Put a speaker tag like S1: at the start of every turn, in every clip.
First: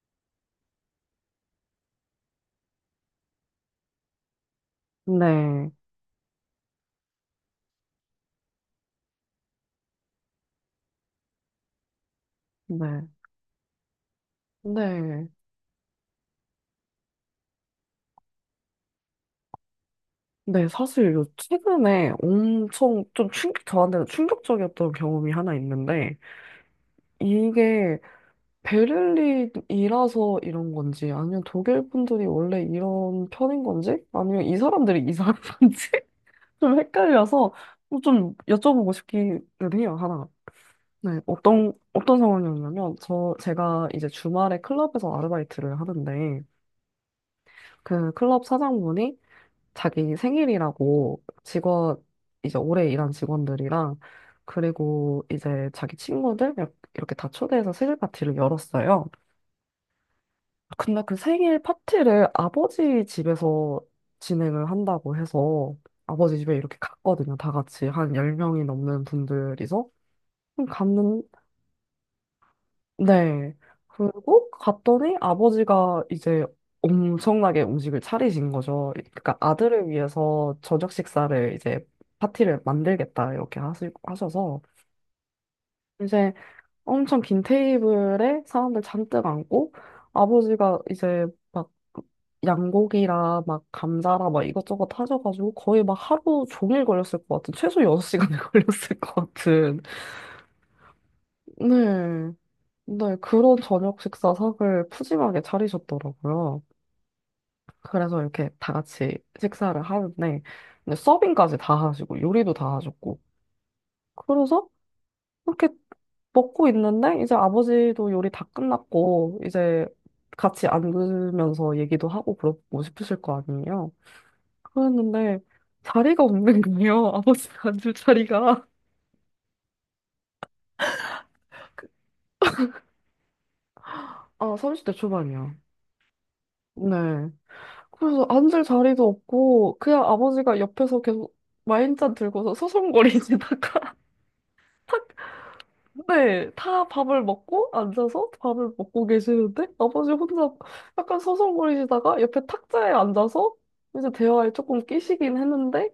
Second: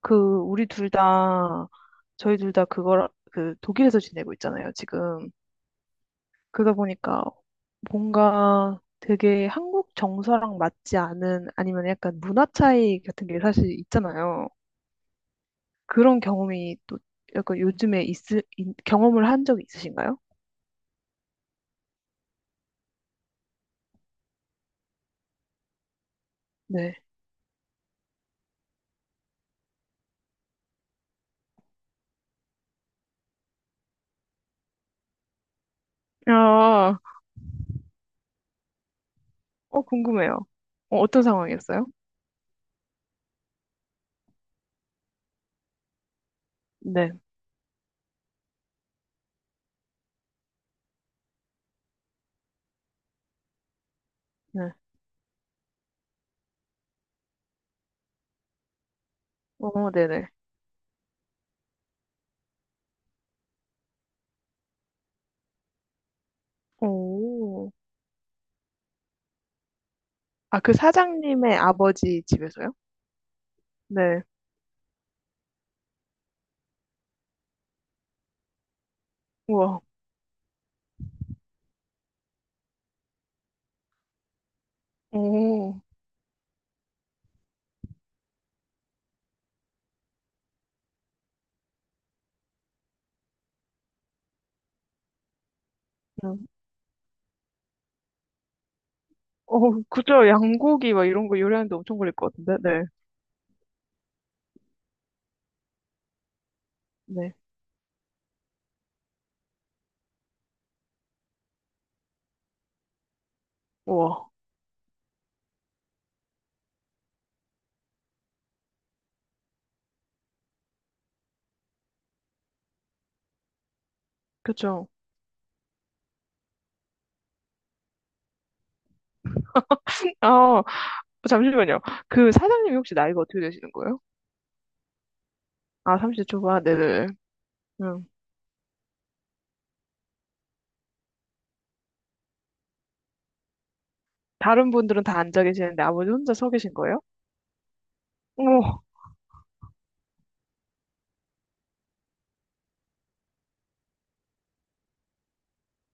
S1: 그 우리 둘 다, 저희 둘 다 그걸 그 독일에서 지내고 있잖아요, 지금.
S2: 네,
S1: 그러다 보니까 뭔가 되게 한국 정서랑 맞지 않은 아니면 약간 문화 차이
S2: 네,
S1: 같은 게 사실 있잖아요.
S2: 네.
S1: 그런 경험이 또 약간 요즘에 있, 있 경험을 한 적이 있으신가요?
S2: 네, 사실 요 최근에 엄청 좀 저한테는 충격적이었던 경험이 하나 있는데,
S1: 네.
S2: 이게 베를린이라서 이런 건지, 아니면 독일 분들이 원래 이런 편인 건지, 아니면 이 사람들이 이상한 건지, 좀
S1: 아,
S2: 헷갈려서 뭐 좀 여쭤보고 싶기는 해요, 하나.
S1: 궁금해요.
S2: 네,
S1: 어떤 상황이었어요?
S2: 어떤 상황이었냐면, 제가 이제 주말에 클럽에서 아르바이트를 하는데,
S1: 네.
S2: 그 클럽 사장분이 자기 생일이라고 이제 오래 일한 직원들이랑
S1: 네.
S2: 그리고 이제 자기 친구들 이렇- 게 다 초대해서 생일 파티를 열었어요.
S1: 어, 네네.
S2: 근데 그 생일 파티를 아버지 집에서 진행을 한다고 해서 아버지 집에 이렇게 갔거든요. 다
S1: 오.
S2: 같이 한 10명이 넘는 분들이서.
S1: 아, 그
S2: 갔는,
S1: 사장님의 아버지 집에서요?
S2: 네.
S1: 네.
S2: 그리고 갔더니 아버지가 이제 엄청나게 음식을 차리신 거죠. 그러니까
S1: 우와.
S2: 아들을 위해서 저녁 식사를 이제 파티를 만들겠다 이렇게 하셔서
S1: 오.
S2: 이제 엄청 긴 테이블에 사람들 잔뜩 앉고 아버지가 이제 막 양고기라 막 감자라 막 이것저것 하셔가지고 거의 막 하루
S1: 응.
S2: 종일 걸렸을 것 같은 최소 6시간이 걸렸을 것
S1: 어,
S2: 같은
S1: 그죠. 양고기 막 이런 거 요리하는데 엄청 걸릴
S2: 네.
S1: 것 같은데. 네.
S2: 네, 그런 저녁 식사상을 푸짐하게 차리셨더라고요.
S1: 네.
S2: 그래서 이렇게 다 같이 식사를 하는데, 근데 서빙까지 다 하시고, 요리도 다 하셨고.
S1: 우와.
S2: 그래서 이렇게 먹고 있는데, 이제 아버지도 요리 다 끝났고, 이제 같이 앉으면서 얘기도 하고 그러고 싶으실 거 아니에요.
S1: 그쵸.
S2: 그랬는데, 자리가 없는 거예요. 아버지가 앉을 자리가.
S1: 아, 잠시만요.
S2: 그-
S1: 그 사장님이 혹시 나이가 어떻게 되시는 거예요?
S2: 아, 30대 초반이요.
S1: 아, 30대 초반. 네네.
S2: 네.
S1: 음.
S2: 그래서 앉을 자리도 없고 그냥 아버지가 옆에서 계속 와인잔 들고서 서성거리시다가
S1: 다른 분들은
S2: 탁,
S1: 다 앉아 계시는데 아버지 혼자
S2: 네,
S1: 서 계신
S2: 다
S1: 거예요?
S2: 밥을 먹고 앉아서 밥을
S1: 어머,
S2: 먹고 계시는데 아버지 혼자 약간 서성거리시다가 옆에 탁자에 앉아서 이제 대화에 조금 끼시긴 했는데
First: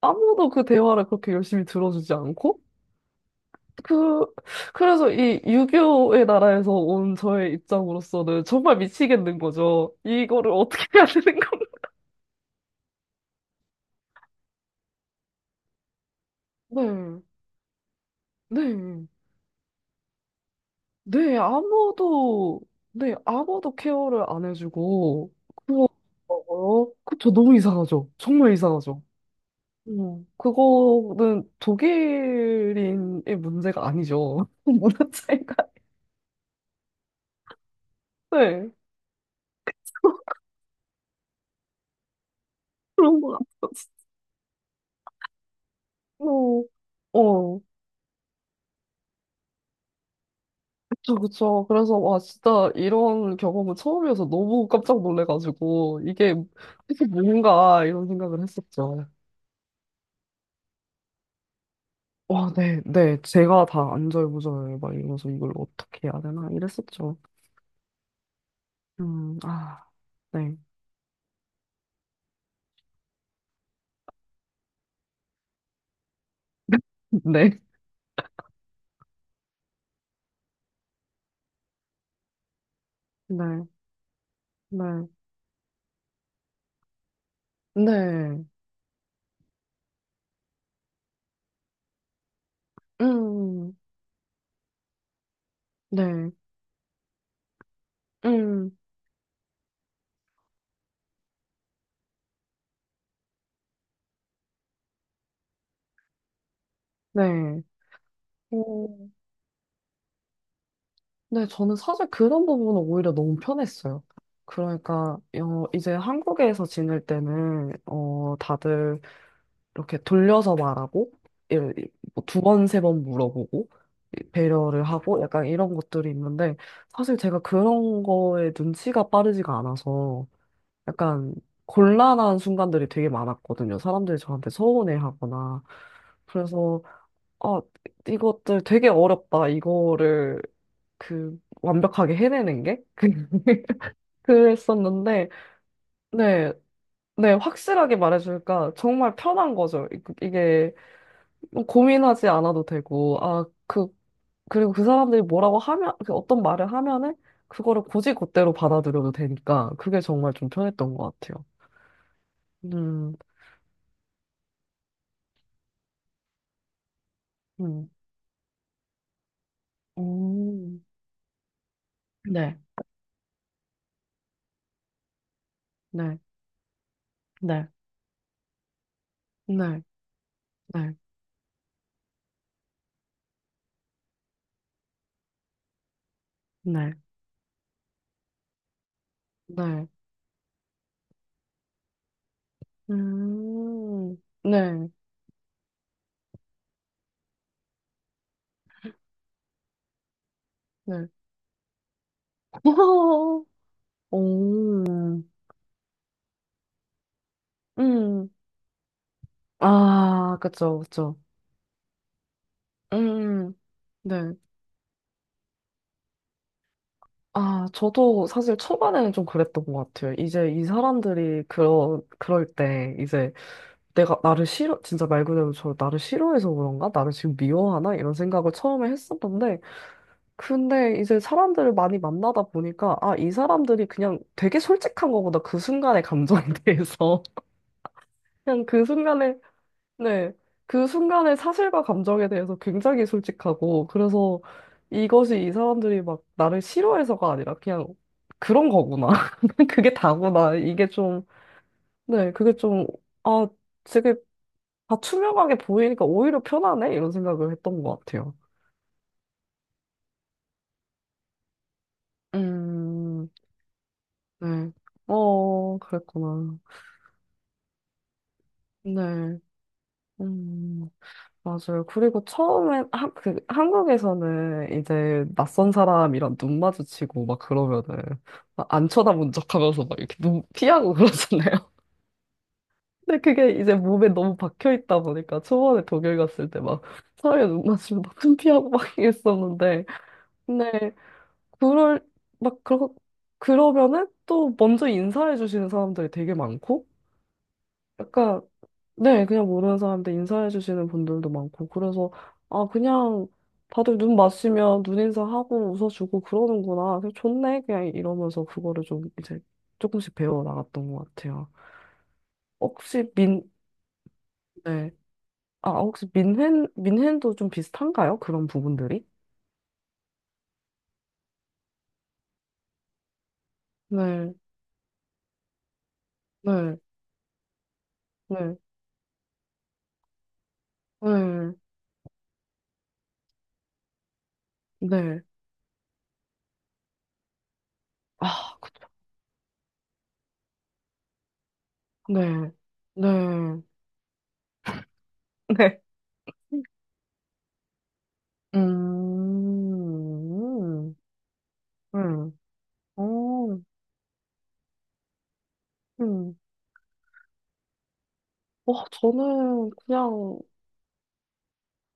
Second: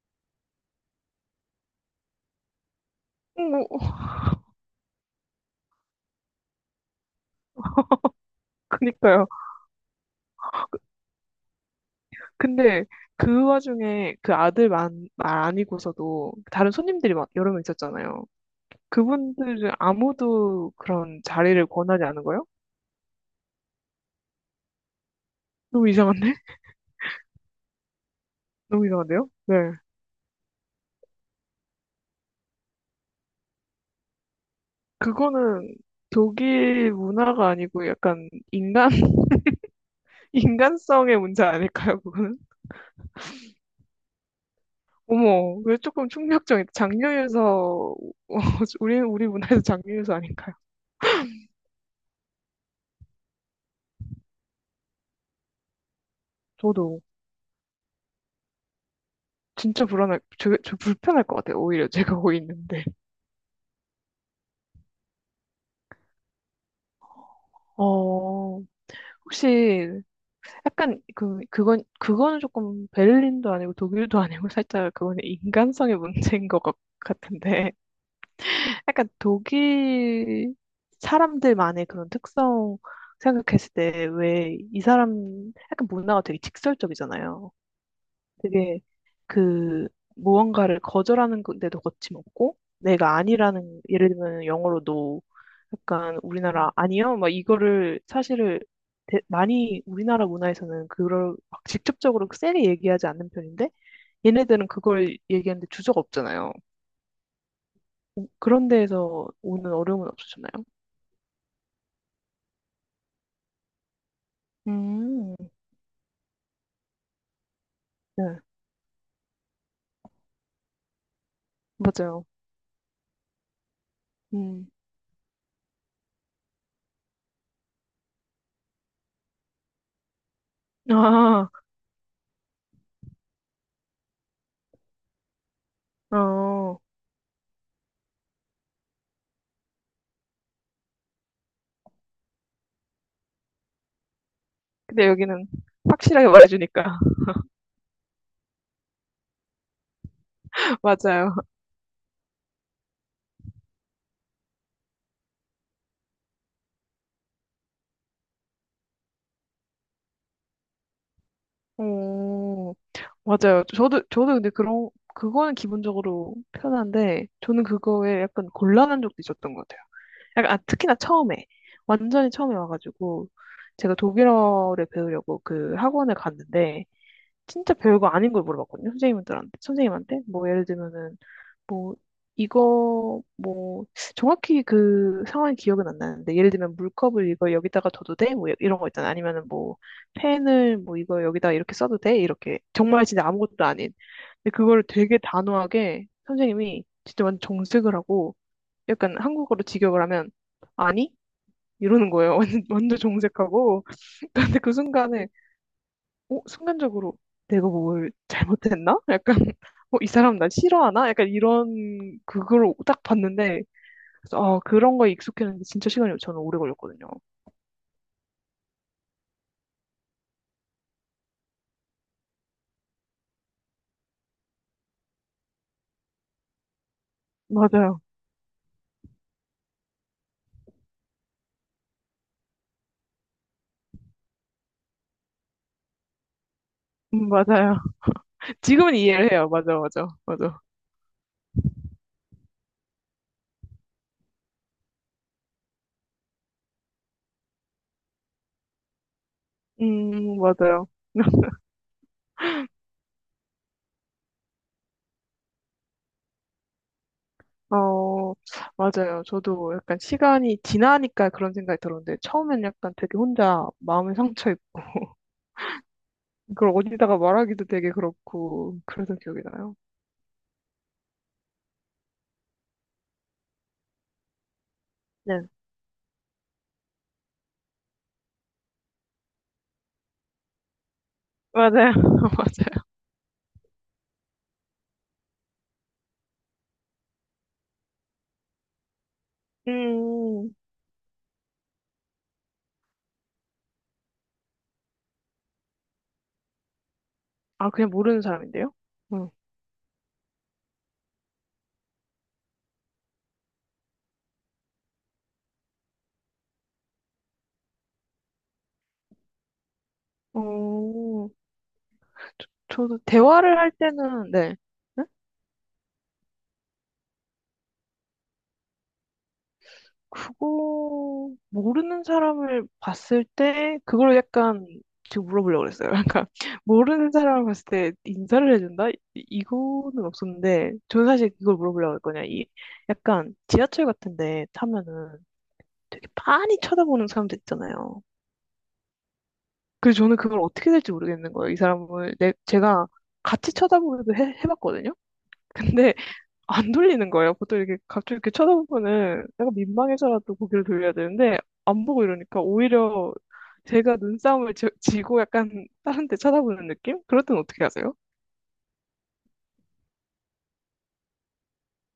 S2: 아무도 그 대화를 그렇게 열심히 들어주지 않고
S1: 어머,
S2: 그 그래서 이 유교의 나라에서 온 저의 입장으로서는 정말
S1: 그니까요.
S2: 미치겠는 거죠. 이거를 어떻게 해야 되는 건가?
S1: 근데 그 와중에 그 아들 만, 말 아니고서도 다른 손님들이
S2: 네,
S1: 막 여러 명 있었잖아요.
S2: 네.
S1: 그분들은 아무도 그런
S2: 네,
S1: 자리를 권하지 않은 거예요?
S2: 네, 아무도 케어를 안 해주고, 그거,
S1: 너무 이상한데?
S2: 어, 그쵸, 너무 이상하죠. 정말
S1: 너무
S2: 이상하죠.
S1: 이상한데요? 네.
S2: 그거는 독일인의 문제가 아니죠. 문화 차이가.
S1: 그거는 독일 문화가 아니고 약간
S2: 네,
S1: 인간, 인간성의 문제 아닐까요, 그거는?
S2: 그런 것
S1: 어머, 왜 조금
S2: 같아요.
S1: 충격적인,
S2: 어, 어,
S1: 장류유서, 우리, 우리 문화에서 장류유서 아닌가요?
S2: 그쵸, 그쵸. 그래서, 와, 진짜 이런 경험은 처음이어서 너무 깜짝 놀래가지고, 이게,
S1: 저도
S2: 이게 뭔가, 이런 생각을 했었죠.
S1: 진짜 불안할, 저, 저 불편할 것 같아요, 오히려 제가 거기
S2: 와, 네,
S1: 있는데.
S2: 네. 제가 다 안절부절 막 이러면서 이걸 어떻게 해야 되나 이랬었죠.
S1: 어,
S2: 아,
S1: 혹시
S2: 네,
S1: 약간 그, 그건, 그거는 조금 베를린도 아니고 독일도 아니고 살짝 그거는 인간성의 문제인 것 같-
S2: 네,
S1: 같은데. 약간 독일 사람들만의 그런 특성
S2: 네,
S1: 생각했을 때 왜 이
S2: 네,
S1: 사람 약간 문화가 되게 직설적이잖아요.
S2: 네,
S1: 되게 그 무언가를 거절하는 데도 거침없고 내가
S2: 음,
S1: 아니라는 예를 들면 영어로도 약간
S2: 네,
S1: 우리나라 아니요 막 이거를 사실을
S2: 음,
S1: 대- 많이 우리나라 문화에서는 그걸 막 직접적으로 세게 얘기하지 않는 편인데 얘네들은 그걸 얘기하는데 주저가 없잖아요.
S2: 네.
S1: 오- 그런
S2: 오,
S1: 데에서 오는 어려움은 없으셨나요?
S2: 네, 저는 사실 그런 부분은 오히려 너무 편했어요. 그러니까,
S1: 음,
S2: 어, 이제 한국에서 지낼 때는,
S1: 네.
S2: 어, 다들 이렇게 돌려서 말하고
S1: 맞아요.
S2: 두 번, 세 번 물어보고 이-
S1: 음.
S2: 배려를 하고 약간 이런 것들이 있는데 사실 제가 그런 거에 눈치가 빠르지가 않아서 약간
S1: 아,
S2: 곤란한 순간들이 되게 많았거든요. 사람들이 저한테 서운해하거나
S1: 어.
S2: 그래서 아 이것들 되게 어렵다 이거를 그 완벽하게 해내는 게
S1: 근데
S2: 그랬었는데
S1: 여기는 확실하게
S2: 네.
S1: 말해주니까.
S2: 네, 확실하게 말해주니까 정말 편한 거죠. 이- 이게
S1: 맞아요.
S2: 뭐 고민하지 않아도 되고, 아, 그, 그리고 그 사람들이 뭐라고 하면, 그 어떤 말을 하면은, 그거를 곧이곧대로 받아들여도 되니까, 그게 정말 좀 편했던 것 같아요.
S1: 오,
S2: 음,
S1: 맞아요. 저도, 저도 근데 그런, 그거는 기본적으로 편한데, 저는
S2: 음,
S1: 그거에 약간 곤란한 적도 있었던 것 같아요. 약간, 아,
S2: 음,
S1: 특히나 처음에. 완전히 처음에
S2: 네,
S1: 와가지고, 제가 독일어를 배우려고 그 학원을
S2: 네,
S1: 갔는데,
S2: 네,
S1: 진짜 별거 아닌 걸 물어봤거든요. 선생님들한테,
S2: 네,
S1: 선생님한테. 뭐, 예를
S2: 네,
S1: 들면은, 뭐, 이거, 뭐, 정확히 그 상황이 기억은 안 나는데, 예를 들면
S2: 네,
S1: 물컵을 이거 여기다가 둬도 돼? 뭐, 이런 거 있잖아. 아니면은 뭐,
S2: 네,
S1: 펜을 뭐, 이거 여기다가 이렇게 써도 돼? 이렇게. 정말 진짜 아무것도 아닌.
S2: 음,
S1: 근데 그거를
S2: 네,
S1: 되게 단호하게 선생님이 진짜 완전 정색을 하고, 약간 한국어로 직역을 하면,
S2: 네.
S1: 아니? 이러는 거예요. 완전, 완전 정색하고.
S2: 오,
S1: 근데 그 순간에 순간적으로 내가 뭘
S2: 음,
S1: 잘못했나? 약간, 어, 이
S2: 아,
S1: 사람 나
S2: 그쵸,
S1: 싫어하나?
S2: 그쵸.
S1: 약간 이런, 그걸 딱
S2: 음,
S1: 봤는데,
S2: 네.
S1: 그래서, 아, 그런 거에 익숙했는데 진짜 시간이 저는 오래 걸렸거든요.
S2: 아, 저도 사실 초반에는 좀 그랬던 것 같아요. 이제 이 사람들이 그럴 때 이제 내가 나를 싫어, 진짜 말 그대로 저 나를 싫어해서 그런가? 나를 지금 미워하나?
S1: 맞아요.
S2: 이런 생각을 처음에 했었는데, 근데 이제 사람들을 많이 만나다 보니까, 아, 이 사람들이 그냥 되게 솔직한 거구나. 그 순간의 감정에 대해서.
S1: 맞아요.
S2: 그냥 그
S1: 지금은 이해를
S2: 순간에
S1: 해요. 맞아, 맞아,
S2: 네.
S1: 맞아.
S2: 그 순간의 사실과 감정에 대해서 굉장히 솔직하고, 그래서 이것이 이 사람들이 막 나를 싫어해서가 아니라 그냥 그런 거구나. 그게 다구나. 이게
S1: 맞아요.
S2: 좀, 네, 그게 좀, 아, 되게 다 투명하게 보이니까 오히려 편하네? 이런 생각을 했던 것 같아요.
S1: 어, 맞아요. 저도 약간 시간이 지나니까 그런 생각이 들었는데, 처음엔 약간 되게
S2: 음,
S1: 혼자 마음에 상처
S2: 네.
S1: 입고,
S2: 어, 그랬구나.
S1: 그걸 어디다가 말하기도 되게 그렇고, 그래서
S2: 네.
S1: 기억이 나요.
S2: 음. 맞아요. 그리고 처음에 한 그, 한국에서는 이제
S1: 네.
S2: 낯선 사람이랑 눈 마주치고 막 그러면은 막안 쳐다본 척하면서 막 이렇게 눈 피하고 그러잖아요.
S1: 맞아요. 맞아요.
S2: 근데 그게 이제 몸에 너무 박혀 있다 보니까 초반에 독일 갔을 때 막 사람이 눈 마주치면 막눈 피하고 막 이랬었는데
S1: 음.
S2: 근데 그럴 막 그러 그러면은 또 먼저 인사해 주시는 사람들이 되게 많고
S1: 아, 그냥 모르는
S2: 약간,
S1: 사람인데요?
S2: 네,
S1: 응.
S2: 그냥 모르는 사람들 인사해주시는 분들도 많고, 그래서, 아, 그냥 다들 눈 마주치면 눈 인사하고 웃어주고 그러는구나. 그냥 좋네. 그냥 이러면서 그거를 좀 이제 조금씩 배워 나갔던 것
S1: 어,
S2: 같아요.
S1: 저, 도
S2: 혹시 민,
S1: 대화를 할 때는, 네.
S2: 네.
S1: 응?
S2: 아, 아, 혹시 민hen, 민헨도 좀 비슷한가요? 그런 부분들이?
S1: 그거, 모르는 사람을 봤을 때, 그걸
S2: 네,
S1: 약간, 지금 물어보려고 그랬어요. 약간,
S2: 네,
S1: 모르는 사람을 봤을 때 인사를
S2: 네,
S1: 해준다? 이- 이거는 없었는데, 저는 사실
S2: 네,
S1: 그걸 물어보려고 했거든요. 이, 약간, 지하철 같은데 타면은
S2: 네.
S1: 되게 빤히 쳐다보는 사람들 있잖아요.
S2: 아, 그쵸.
S1: 그래서 저는 그걸 어떻게 될지 모르겠는 거예요. 이 사람을, 내,
S2: 네,
S1: 제가 같이
S2: 네,
S1: 쳐다보기도 해, 해봤거든요?
S2: 네.
S1: 근데, 안 돌리는 거예요. 보통 이렇게 갑자기 이렇게 쳐다보면은 내가 민망해서라도 고개를 돌려야
S2: 음,
S1: 되는데 안 보고
S2: 음,
S1: 이러니까 오히려
S2: 어,
S1: 제가 눈싸움을 지, 지고 약간 다른 데
S2: 음.
S1: 쳐다보는 느낌? 그럴 땐 어떻게 하세요?
S2: 와, 저는 그냥,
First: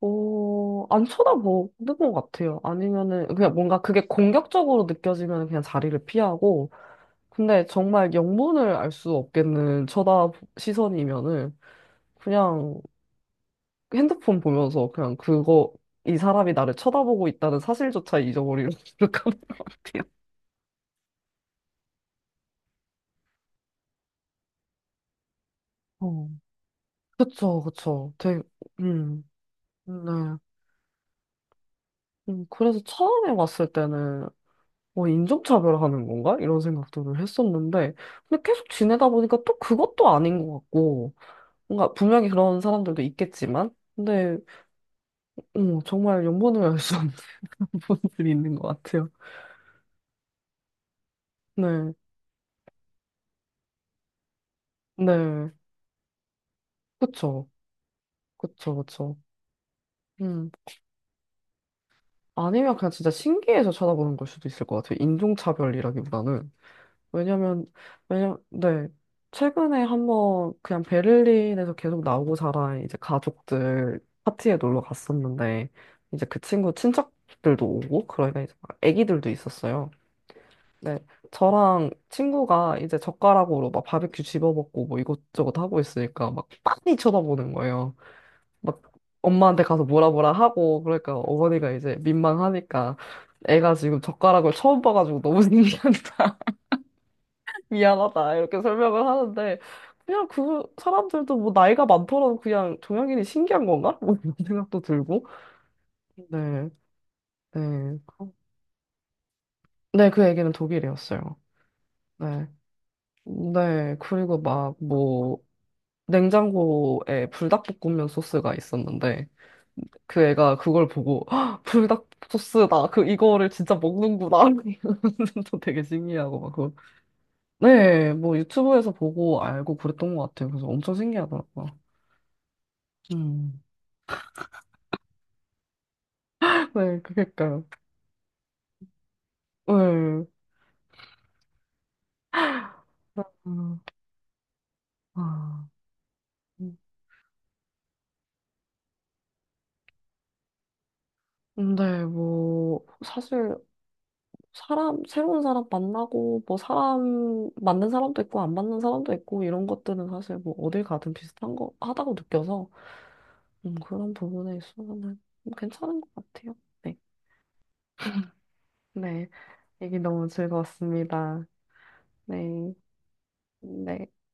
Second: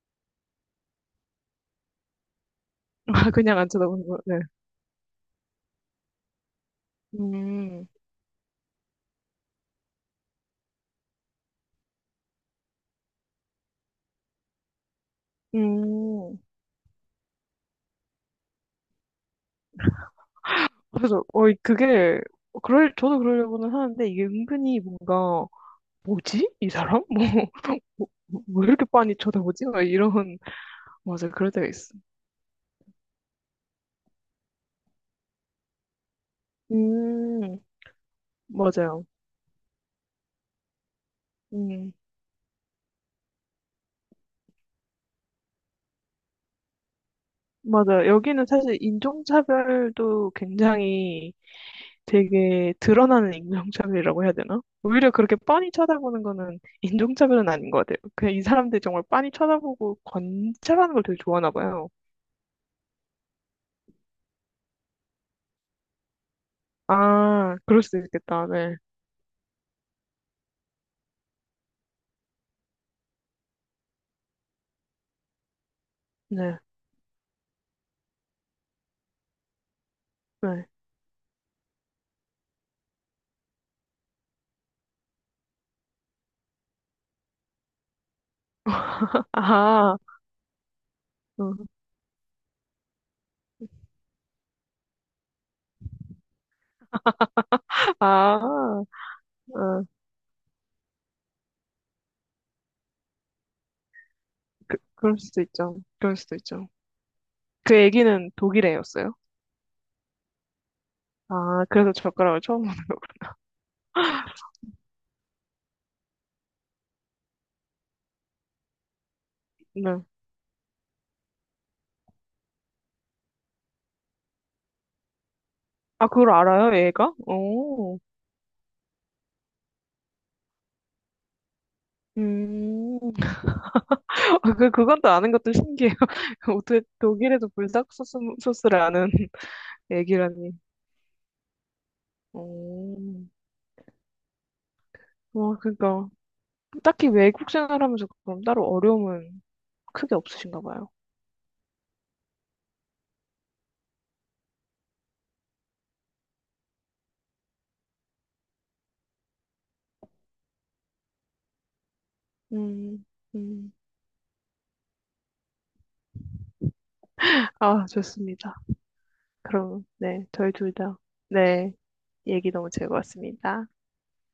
S2: 어, 안 쳐다보는 것 같아요. 아니면은,
S1: 아,
S2: 그냥
S1: 그냥 안
S2: 뭔가 그게
S1: 쳐다보는 거. 네.
S2: 공격적으로 느껴지면 그냥 자리를 피하고, 근데
S1: 음.
S2: 정말 영문을 알 수 없겠는 쳐다 시선이면은, 그냥 핸드폰 보면서 그냥 그거, 이
S1: 음.
S2: 사람이 나를 쳐다보고 있다는 사실조차 잊어버리는 그 하는 것 같아요.
S1: 그래서 이- 그게 그럴 저도 그러려고는 하는데 이게 은근히 뭔가
S2: 어,
S1: 뭐지? 이 사람?
S2: 그쵸,
S1: 뭐,
S2: 그쵸.
S1: 뭐,
S2: 되게,
S1: 왜 이렇게 빤히
S2: 음,
S1: 쳐다보지? 막
S2: 네.
S1: 이런 맞아 그럴 때가 있어.
S2: 그래서 처음에 왔을 때는 뭐 인종차별하는 건가? 이런 생각들을
S1: 음.
S2: 했었는데, 근데 계속
S1: 맞아요.
S2: 지내다 보니까 또 그것도 아닌 것 같고, 뭔가
S1: 음.
S2: 분명히 그런 사람들도 있겠지만, 근데 어, 정말 연분을 알 수 없는 그런
S1: 맞아요.
S2: 분들이
S1: 여기는
S2: 있는 것
S1: 사실
S2: 같아요.
S1: 인종차별도 굉장히
S2: 네,
S1: 되게 드러나는 인종차별이라고 해야 되나? 오히려 그렇게
S2: 네,
S1: 뻔히 쳐다보는 거는 인종차별은
S2: 그쵸,
S1: 아닌 것 같아요. 그냥 이 사람들이 정말
S2: 그쵸.
S1: 빤히 쳐다보고
S2: 음,
S1: 관찰하는 걸 되게 좋아하나 봐요.
S2: 아니면 그냥 진짜 신기해서 쳐다보는 걸 수도 있을 것 같아요. 인종차별이라기보다는.
S1: 아,
S2: 왜냐면,
S1: 그럴 수도 있겠다. 네.
S2: 네. 최근에 한번 그냥 베를린에서 계속 나오고 자란 이제 가족들 파티에 놀러 갔었는데, 이제 그
S1: 네.
S2: 친구 친척들도 오고, 그러니까 이제 막 애기들도 있었어요.
S1: 네.
S2: 네. 저랑 친구가 이제 젓가락으로 막 바베큐 집어먹고 뭐 이것저것 하고 있으니까 막 빤히 쳐다보는 거예요. 막 엄마한테 가서
S1: 아,
S2: 뭐라 뭐라 하고, 그러니까
S1: 음.
S2: 어머니가 이제 민망하니까 애가 지금 젓가락을 처음 봐가지고 너무 신기하다. 미안하다
S1: 아,
S2: 이렇게
S1: 어,
S2: 설명을 하는데 그냥 그 사람들도 뭐 나이가 많더라도 그냥 종양인이 신기한 건가? 뭐 이런 생각도
S1: 그럴
S2: 들고
S1: 수도 있죠. 그럴 수도
S2: 네,
S1: 있죠. 그
S2: 네,
S1: 애기는
S2: 그-
S1: 독일 애였어요.
S2: 네, 그 얘기는 독일이었어요.
S1: 아, 그래서 젓가락을
S2: 네,
S1: 처음 보는
S2: 네, 그리고 막 뭐 냉장고에 불닭볶음면 소스가 있었는데
S1: 거구나. 네.
S2: 그 애가 그걸 보고 "헉, 불닭 소스다 그 이거를 진짜 먹는구나 또 되게
S1: 아, 그걸
S2: 신기하고 막 그거
S1: 알아요, 애가? 오.
S2: 네 뭐 유튜브에서 보고 알고 그랬던 것 같아요 그래서 엄청 신기하더라고요
S1: 음,
S2: 음.
S1: 아, 그, 그건 또 아는 것도 신기해요. 어떻게
S2: 네,
S1: 독일에도
S2: 그니까요.
S1: 불닭 소스, 소스를 아는
S2: 네.
S1: 얘기라니. 오,
S2: 음,
S1: 와,
S2: 아.
S1: 그러니까.
S2: 음,
S1: 딱히 외국 생활하면서 그럼 따로 어려움은 크게 없으신가 봐요.
S2: 근데 뭐, 사실, 새로운 사람 만나고, 뭐, 맞는 사람도 있고, 안 맞는 사람도 있고, 이런 것들은 사실 뭐, 어딜 가든 비슷한 거, 하다고 느껴서,
S1: 음, 음.
S2: 그런 부분에 있어서는 뭐 괜찮은 것 같아요. 네.
S1: 아, 좋습니다.
S2: 네.
S1: 그럼,
S2: 얘기
S1: 네,
S2: 너무
S1: 저희 둘 다,
S2: 즐거웠습니다.
S1: 네, 얘기 너무
S2: 네.
S1: 즐거웠습니다.
S2: 네.